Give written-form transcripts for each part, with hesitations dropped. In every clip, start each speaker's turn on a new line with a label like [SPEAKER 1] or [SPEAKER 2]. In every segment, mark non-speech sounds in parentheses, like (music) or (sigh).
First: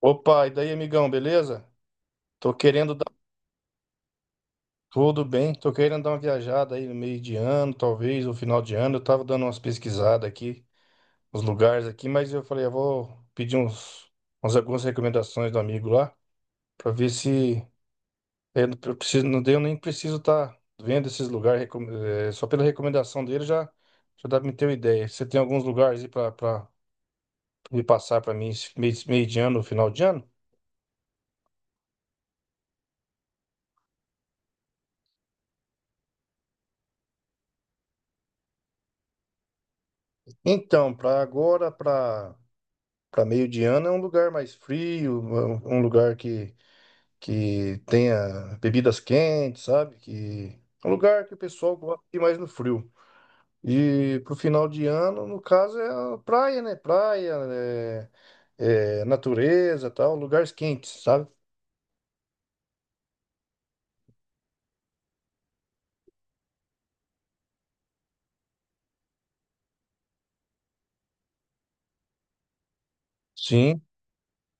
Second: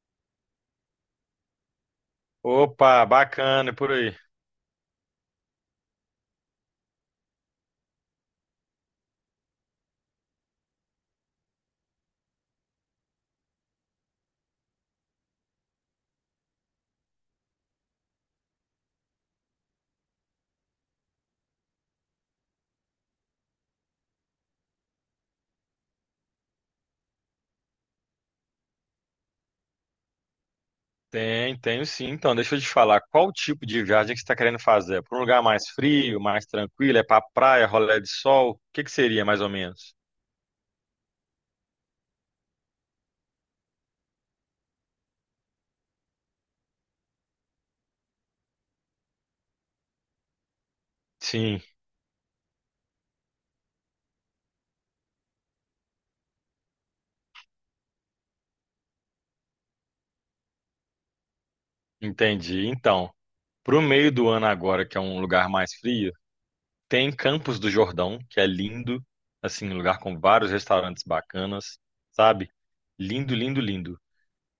[SPEAKER 1] Opa, e daí, amigão, beleza? Tô querendo
[SPEAKER 2] Opa,
[SPEAKER 1] dar
[SPEAKER 2] bacana, e por aí.
[SPEAKER 1] Tudo bem, tô querendo dar uma viajada aí no meio de ano, talvez, no final de ano. Eu tava dando umas pesquisadas aqui, uns lugares aqui, mas eu falei, eu vou pedir algumas recomendações do amigo lá, pra ver se eu não eu preciso, não deu, nem preciso estar vendo esses lugares, só pela recomendação dele já, já dá pra me ter uma ideia. Você tem alguns lugares aí pra me passar pra mim esse meio de ano, final de ano?
[SPEAKER 2] Tem, tenho sim. Então, deixa eu te falar, qual tipo de viagem que você está querendo fazer? Para um lugar mais frio, mais tranquilo? É para praia, rolê de sol? O que que seria mais ou menos?
[SPEAKER 1] Então, pra agora, pra. Para meio de ano é um lugar mais frio, um lugar que tenha bebidas quentes, sabe? Que é um lugar que o
[SPEAKER 2] Sim,
[SPEAKER 1] pessoal gosta de ir mais no frio. E pro final de ano, no caso, é a praia, né? Praia, é natureza, tal, lugares quentes, sabe?
[SPEAKER 2] entendi. Então, para o meio do ano agora, que é um lugar mais frio, tem Campos do Jordão, que é lindo, assim, um lugar com vários restaurantes bacanas, sabe? Lindo, lindo,
[SPEAKER 1] Sim.
[SPEAKER 2] lindo.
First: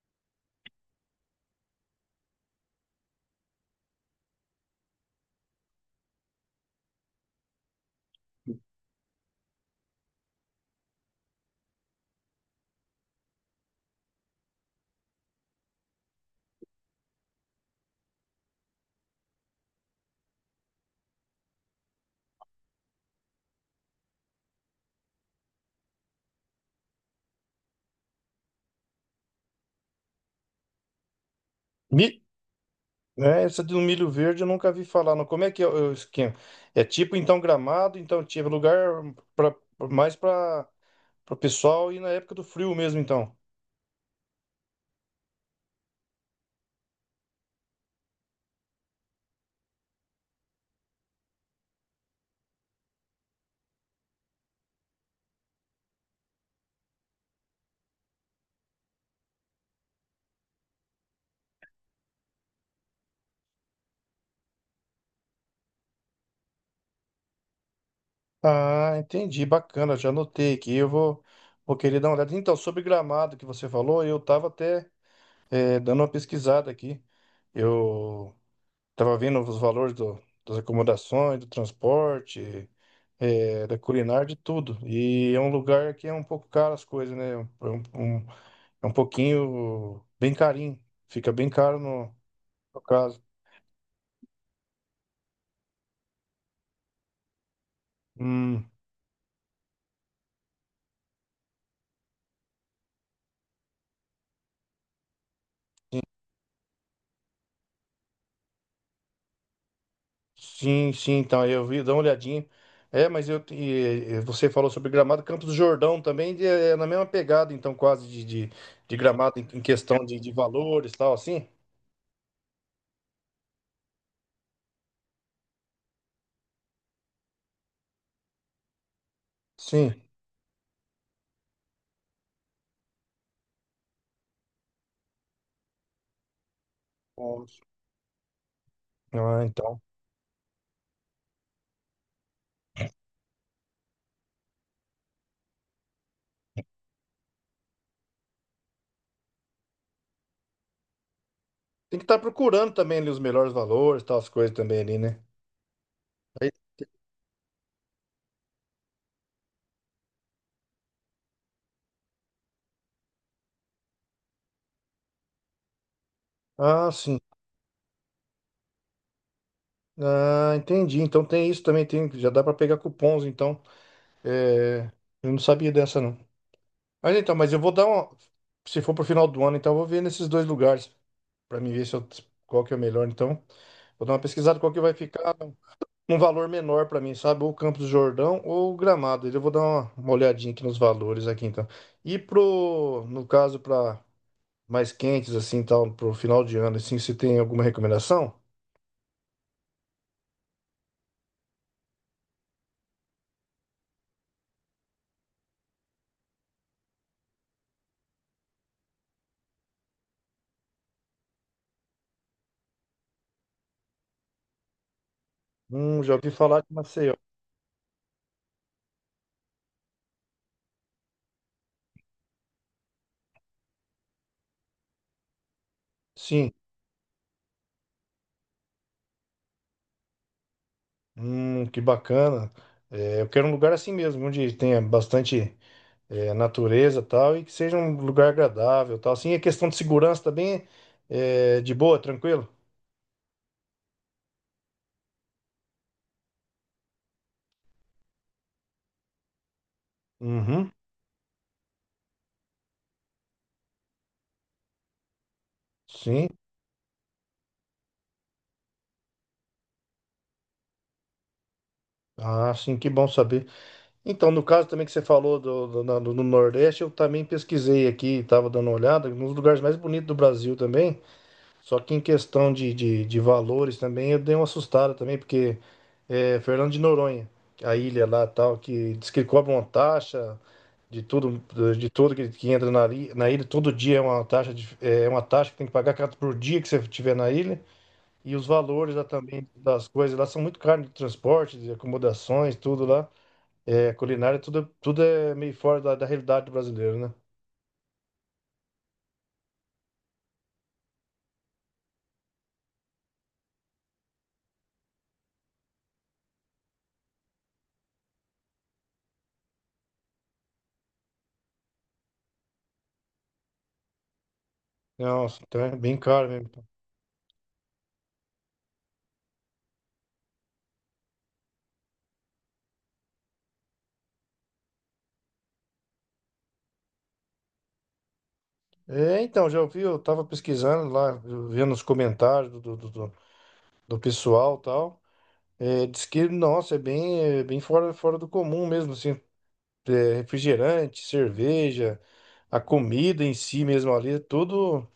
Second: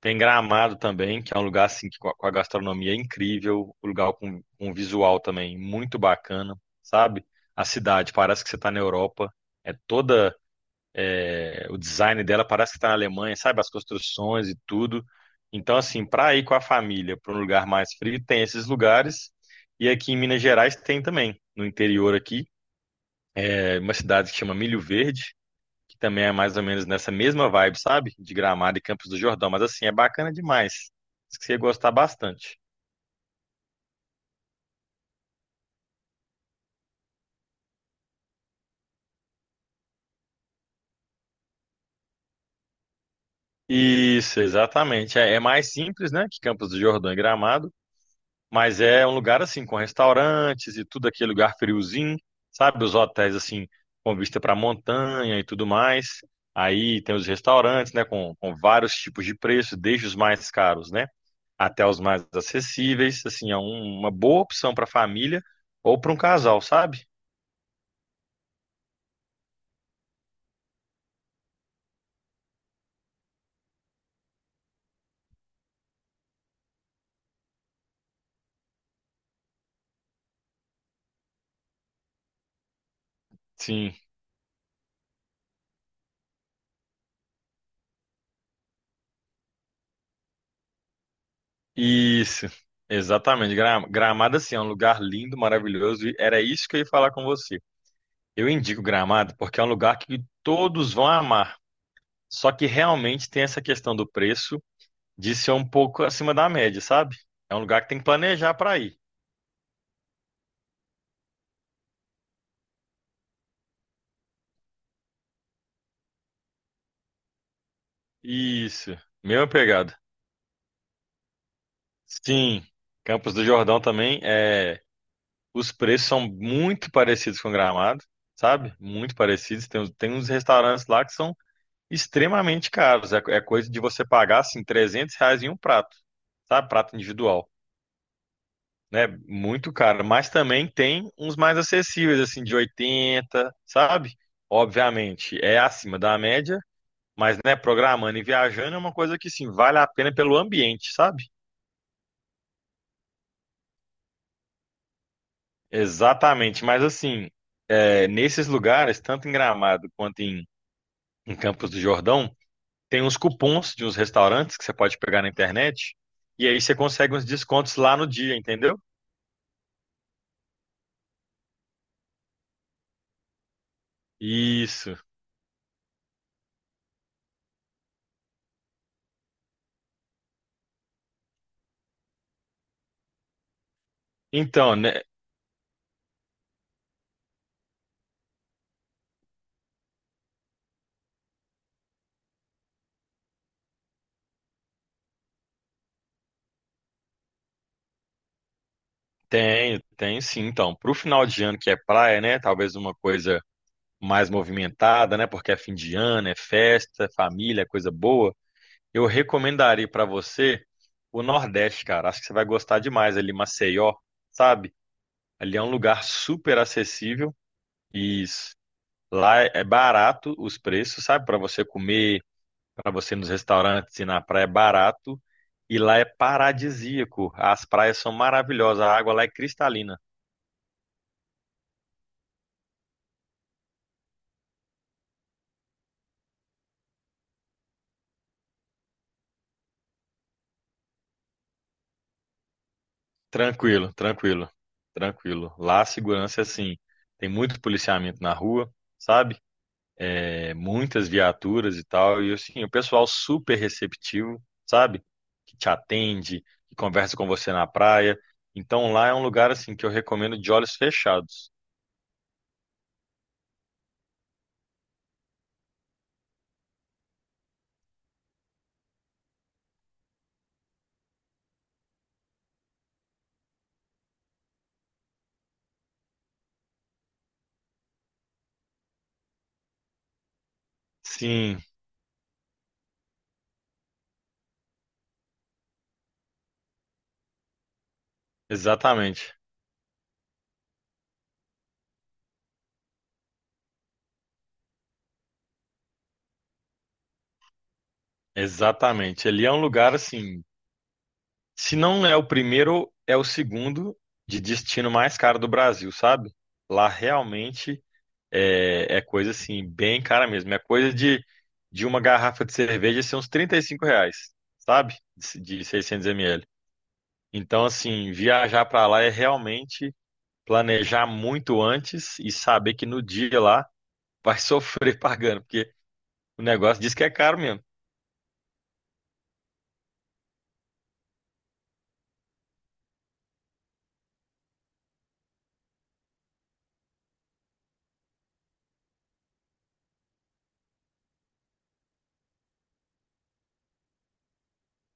[SPEAKER 2] Tem Gramado também, que é um lugar assim que com a gastronomia é incrível, um lugar com um visual também muito bacana, sabe? A cidade parece que você está na Europa, é toda é, o design dela parece que está na Alemanha, sabe? As construções e tudo. Então assim, para ir com a família para um lugar mais frio tem esses lugares e aqui em Minas Gerais tem também, no interior aqui, é uma cidade que chama Milho Verde, que também é mais ou menos nessa mesma vibe, sabe? De Gramado e Campos do Jordão, mas assim, é bacana demais. Acho que você ia gostar
[SPEAKER 1] Mi...
[SPEAKER 2] bastante.
[SPEAKER 1] né, essa do milho verde eu nunca vi falar. Não. Como é que é o esquema? É tipo então Gramado, então tipo lugar pra, mais para o pessoal ir na época do frio mesmo, então.
[SPEAKER 2] Isso, exatamente. É mais simples, né, que Campos do Jordão e Gramado, mas é um lugar assim com restaurantes e tudo aquele lugar friozinho, sabe? Os hotéis assim com vista para montanha e tudo mais. Aí tem os restaurantes, né, com vários tipos de preço, desde os mais caros, né, até os mais acessíveis. Assim, uma boa opção para família ou para um casal, sabe?
[SPEAKER 1] Ah, entendi, bacana, já anotei aqui. Eu vou querer dar uma olhada. Então, sobre gramado que você falou, eu estava até dando uma pesquisada aqui. Eu estava vendo os valores das acomodações, do transporte, da
[SPEAKER 2] Sim,
[SPEAKER 1] culinária, de tudo. E é um lugar que é um pouco caro as coisas, né? É um pouquinho bem carinho, fica bem caro no,
[SPEAKER 2] isso,
[SPEAKER 1] no caso.
[SPEAKER 2] exatamente. Gramado, assim, é um lugar lindo, maravilhoso, e era isso que eu ia falar com você. Eu
[SPEAKER 1] Hum.
[SPEAKER 2] indico Gramado porque é um lugar que todos vão amar, só que realmente tem essa questão do preço de ser um pouco acima da média, sabe? É um lugar que tem que planejar para ir.
[SPEAKER 1] Sim, sim, então eu vi, dá uma olhadinha. É, mas eu e você falou sobre Gramado, Campos do Jordão também é na mesma pegada, então quase de
[SPEAKER 2] Isso,
[SPEAKER 1] Gramado em
[SPEAKER 2] mesma
[SPEAKER 1] em
[SPEAKER 2] pegada.
[SPEAKER 1] questão de valores, tal, assim?
[SPEAKER 2] Sim, Campos do Jordão também, é, os preços são muito parecidos com Gramado, sabe? Muito parecidos. Tem,
[SPEAKER 1] Sim.
[SPEAKER 2] tem uns restaurantes lá que são extremamente caros. É coisa de você pagar assim 300 reais em um prato, sabe? Prato
[SPEAKER 1] Bom.
[SPEAKER 2] individual, né?
[SPEAKER 1] Ah,
[SPEAKER 2] Muito
[SPEAKER 1] então.
[SPEAKER 2] caro. Mas também tem uns mais acessíveis, assim, de 80 sabe? Obviamente é acima da média, mas né, programando e viajando é uma coisa que sim, vale a pena pelo ambiente, sabe?
[SPEAKER 1] Tem que estar procurando também ali os melhores valores, tal, as coisas também ali, né? Aí-
[SPEAKER 2] Exatamente. Mas assim, é, nesses lugares, tanto em Gramado quanto em Campos do Jordão, tem uns cupons de uns restaurantes que você pode pegar na internet. E aí você
[SPEAKER 1] Ah,
[SPEAKER 2] consegue
[SPEAKER 1] sim.
[SPEAKER 2] uns descontos lá no dia, entendeu?
[SPEAKER 1] Ah, entendi. Então tem isso também, tem, já dá para pegar cupons, então. É,
[SPEAKER 2] Isso.
[SPEAKER 1] eu não sabia dessa, não. Mas então, mas eu vou dar uma. Se for pro final do ano, então eu vou ver nesses dois lugares. Para mim ver se eu, qual que é o melhor. Então, vou dar uma pesquisada qual
[SPEAKER 2] Então,
[SPEAKER 1] que vai
[SPEAKER 2] né?
[SPEAKER 1] ficar um valor menor para mim, sabe? Ou Campos do Jordão ou Gramado. Eu vou dar uma olhadinha aqui nos valores aqui, então. E pro, no caso, para mais quentes, assim, tal, pro final de ano, assim, se tem alguma recomendação?
[SPEAKER 2] Tem, tem sim. Então, pro final de ano que é praia, né? Talvez uma coisa mais movimentada, né? Porque é fim de ano, é festa, é família, é coisa boa. Eu recomendaria pra você o Nordeste, cara. Acho que você vai gostar demais ali, Maceió, sabe? Ali é um lugar
[SPEAKER 1] Já ouvi
[SPEAKER 2] super
[SPEAKER 1] falar de Maceió.
[SPEAKER 2] acessível. E lá é barato os preços, sabe? Pra você comer para você ir nos restaurantes e na praia é barato e lá é
[SPEAKER 1] Sim.
[SPEAKER 2] paradisíaco. As praias são maravilhosas, a água lá é cristalina.
[SPEAKER 1] Que bacana. É, eu quero um lugar assim mesmo, onde tenha bastante é, natureza e tal, e que seja um lugar agradável e tal. Assim, a questão de segurança também é de boa, tranquilo?
[SPEAKER 2] Tranquilo, tranquilo, tranquilo. Lá a segurança é assim, tem muito policiamento na rua, sabe? É,
[SPEAKER 1] Uhum,
[SPEAKER 2] muitas viaturas e tal, e assim, o pessoal super receptivo, sabe? Que te
[SPEAKER 1] sim.
[SPEAKER 2] atende, que conversa com você na praia. Então lá é um lugar assim que eu recomendo de olhos fechados.
[SPEAKER 1] Ah, sim, que bom saber. Então, no caso também que você falou do Nordeste, eu também pesquisei aqui, estava dando uma olhada, nos lugares mais bonitos do Brasil também. Só que em questão de valores também, eu dei uma assustada também, porque é, Fernando de Noronha, a ilha lá tal, que diz que cobra uma taxa de tudo,
[SPEAKER 2] Sim,
[SPEAKER 1] de tudo que entra na ilha, todo dia é uma taxa, de- é uma taxa que tem que pagar por dia que você estiver na ilha. E os valores lá
[SPEAKER 2] exatamente.
[SPEAKER 1] também das coisas lá são muito caros de transporte, de acomodações, tudo lá. É, culinária, tudo, tudo é meio fora da realidade brasileira, né?
[SPEAKER 2] Exatamente. Ele é um lugar assim. Se não é o primeiro, é o segundo de destino mais caro do Brasil, sabe? Lá realmente é coisa assim, bem cara mesmo. É coisa de uma garrafa de cerveja ser uns 35 reais, sabe? De,
[SPEAKER 1] Nossa, então
[SPEAKER 2] de
[SPEAKER 1] é bem
[SPEAKER 2] 600
[SPEAKER 1] caro mesmo.
[SPEAKER 2] ml. Então, assim, viajar pra lá é realmente planejar muito antes e saber que no dia lá vai (laughs) sofrer pagando, porque o negócio diz que é caro mesmo.
[SPEAKER 1] É, então, já ouvi, eu tava pesquisando lá, vendo os comentários do pessoal e tal. É, diz que, nossa, é bem fora, fora do comum mesmo, assim. É, refrigerante, cerveja, a comida em si mesmo ali,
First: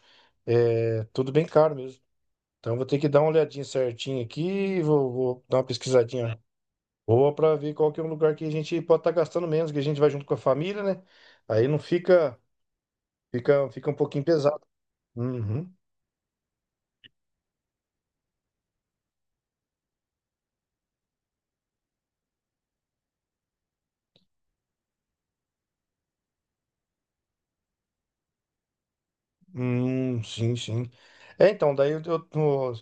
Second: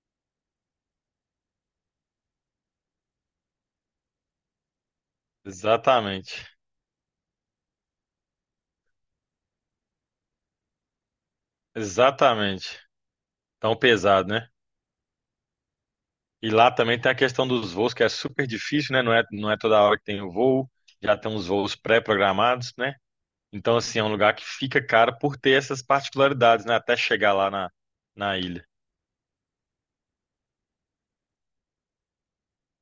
[SPEAKER 1] é, tudo bem caro mesmo. Então, eu vou ter que dar uma olhadinha certinho aqui, vou dar uma pesquisadinha
[SPEAKER 2] Exatamente.
[SPEAKER 1] boa para ver qual que é um lugar que a gente pode estar gastando menos, que a gente vai junto com a família, né? Aí não fica,
[SPEAKER 2] Exatamente.
[SPEAKER 1] fica,
[SPEAKER 2] Tão
[SPEAKER 1] fica um pouquinho
[SPEAKER 2] pesado, né?
[SPEAKER 1] pesado. Uhum.
[SPEAKER 2] E lá também tem a questão dos voos, que é super difícil, né? Não é toda hora que tem o voo, já tem uns voos pré-programados, né? Então, assim, é um lugar que fica caro por ter essas particularidades, né? Até chegar lá na ilha.
[SPEAKER 1] Sim, sim. É, então, daí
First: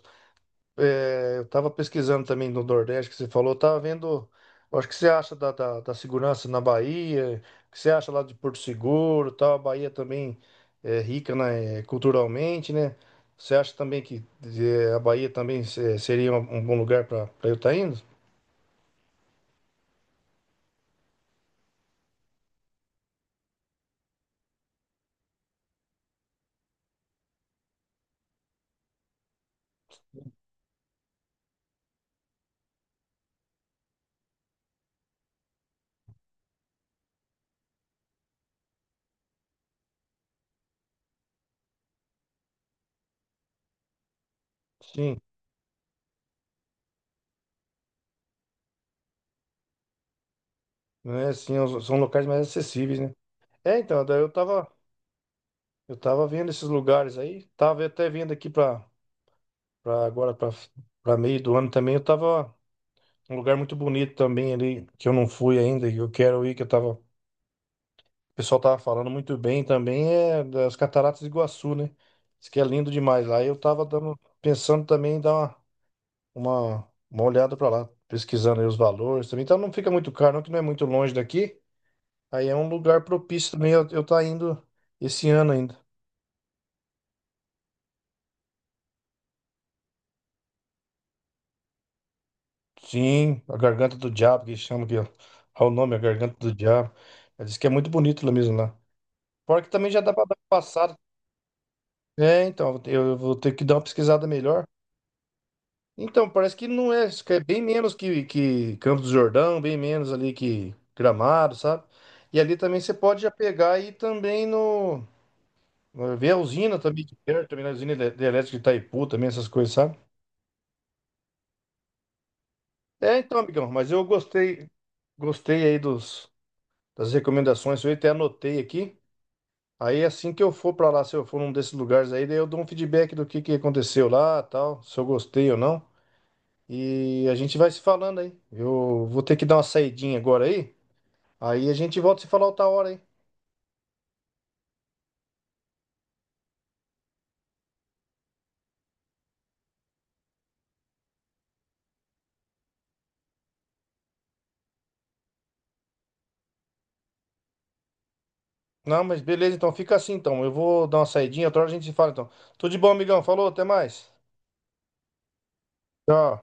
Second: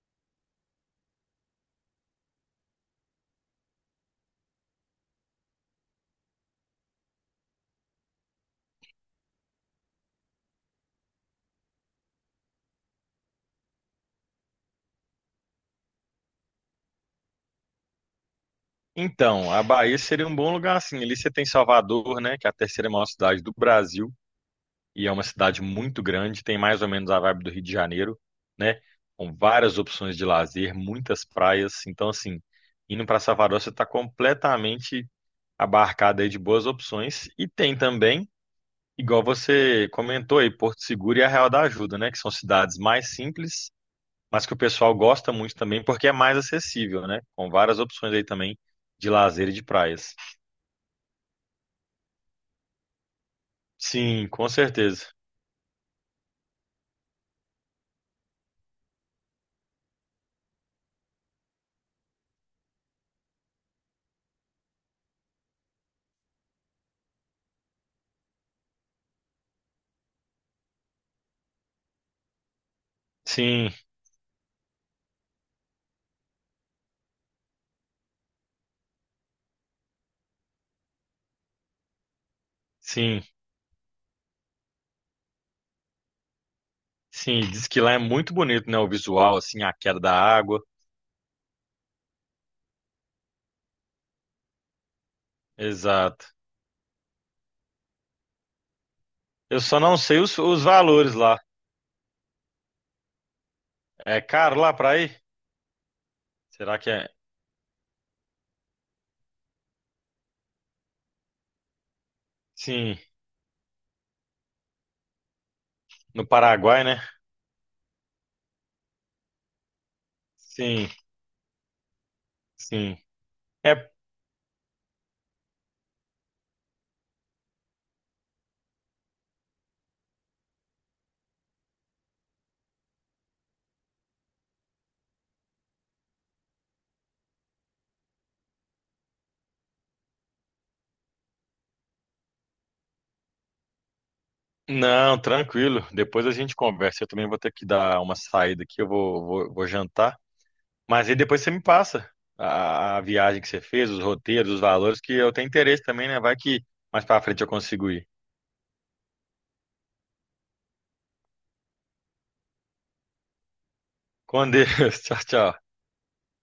[SPEAKER 1] é, eu estava pesquisando também no Nordeste que você falou, eu tava vendo, eu acho que você acha da segurança na Bahia, o que você acha lá de Porto Seguro, tal, a Bahia também é rica, né, culturalmente, né? Você acha também que eh, a Bahia também seria um bom lugar para eu estar indo?
[SPEAKER 2] Então, a Bahia seria um bom lugar, assim. Ali você tem Salvador, né? Que é a terceira maior cidade do Brasil, e é uma cidade muito grande, tem mais ou menos a vibe do Rio de Janeiro, né? Com várias opções de lazer, muitas praias. Então, assim, indo para Salvador, você está completamente abarcada aí de boas opções. E tem também, igual você comentou aí, Porto Seguro e a Real da Ajuda, né? Que são cidades mais simples, mas que o pessoal
[SPEAKER 1] Sim,
[SPEAKER 2] gosta muito também porque é mais acessível, né? Com várias opções aí também de lazer e de praias.
[SPEAKER 1] né? Sim, os- são locais mais acessíveis, né? É, então, daí
[SPEAKER 2] Sim, com certeza.
[SPEAKER 1] eu tava vendo esses lugares aí, tava até vendo aqui para agora para meio do ano também, eu tava um lugar muito bonito também ali, que eu não fui ainda, que eu quero ir, que eu tava, o pessoal tava falando muito bem também, é das Cataratas do Iguaçu, né? Diz que é lindo demais lá. E eu
[SPEAKER 2] Sim,
[SPEAKER 1] tava dando, pensando também em dar uma olhada pra lá, pesquisando aí os valores também. Então não fica muito caro, não, que não é muito longe daqui. Aí é um lugar
[SPEAKER 2] sim,
[SPEAKER 1] propício também, eu tá indo esse ano ainda.
[SPEAKER 2] sim. Diz que lá é muito bonito, né? O visual, assim, a queda da água.
[SPEAKER 1] Sim, a Garganta do Diabo, que chama aqui, ó. Olha o nome, a
[SPEAKER 2] Exato.
[SPEAKER 1] Garganta do Diabo. Ela diz que é muito bonito lá mesmo lá.
[SPEAKER 2] Eu
[SPEAKER 1] Fora que
[SPEAKER 2] só
[SPEAKER 1] também
[SPEAKER 2] não
[SPEAKER 1] já dá
[SPEAKER 2] sei
[SPEAKER 1] pra dar
[SPEAKER 2] os,
[SPEAKER 1] uma
[SPEAKER 2] os
[SPEAKER 1] passada.
[SPEAKER 2] valores lá.
[SPEAKER 1] É, então, eu vou ter que dar uma
[SPEAKER 2] É
[SPEAKER 1] pesquisada
[SPEAKER 2] caro
[SPEAKER 1] melhor.
[SPEAKER 2] lá pra ir?
[SPEAKER 1] Então, parece que
[SPEAKER 2] Será que
[SPEAKER 1] não é,
[SPEAKER 2] é?
[SPEAKER 1] isso que é bem menos que Campos do Jordão, bem menos ali que Gramado, sabe? E ali também você
[SPEAKER 2] Sim,
[SPEAKER 1] pode já pegar e também
[SPEAKER 2] no
[SPEAKER 1] ver a usina
[SPEAKER 2] Paraguai, né?
[SPEAKER 1] também de perto, também na usina de elétrica de Itaipu, também essas coisas, sabe?
[SPEAKER 2] Sim, sim.
[SPEAKER 1] É, então, amigão,
[SPEAKER 2] É.
[SPEAKER 1] mas eu gostei, gostei aí das recomendações, eu até anotei aqui. Aí assim que eu for pra lá, se eu for num desses lugares aí, daí eu dou um feedback do que aconteceu lá, tal, se eu gostei ou não. E a gente vai se falando aí. Eu vou ter que dar uma saidinha agora aí. Aí a gente volta a se falar outra hora aí.
[SPEAKER 2] Não, tranquilo. Depois a gente conversa. Eu também vou ter que dar uma saída aqui. Eu vou jantar. Mas aí depois você me passa a viagem que você fez, os roteiros, os valores, que eu tenho interesse também, né? Vai que mais pra frente eu consigo ir.
[SPEAKER 1] Não, mas beleza, então fica assim então. Eu vou dar uma saidinha, outra hora a gente se fala então. Tudo de bom, amigão. Falou, até mais.
[SPEAKER 2] Com Deus. (laughs) Tchau, tchau.
[SPEAKER 1] Tchau.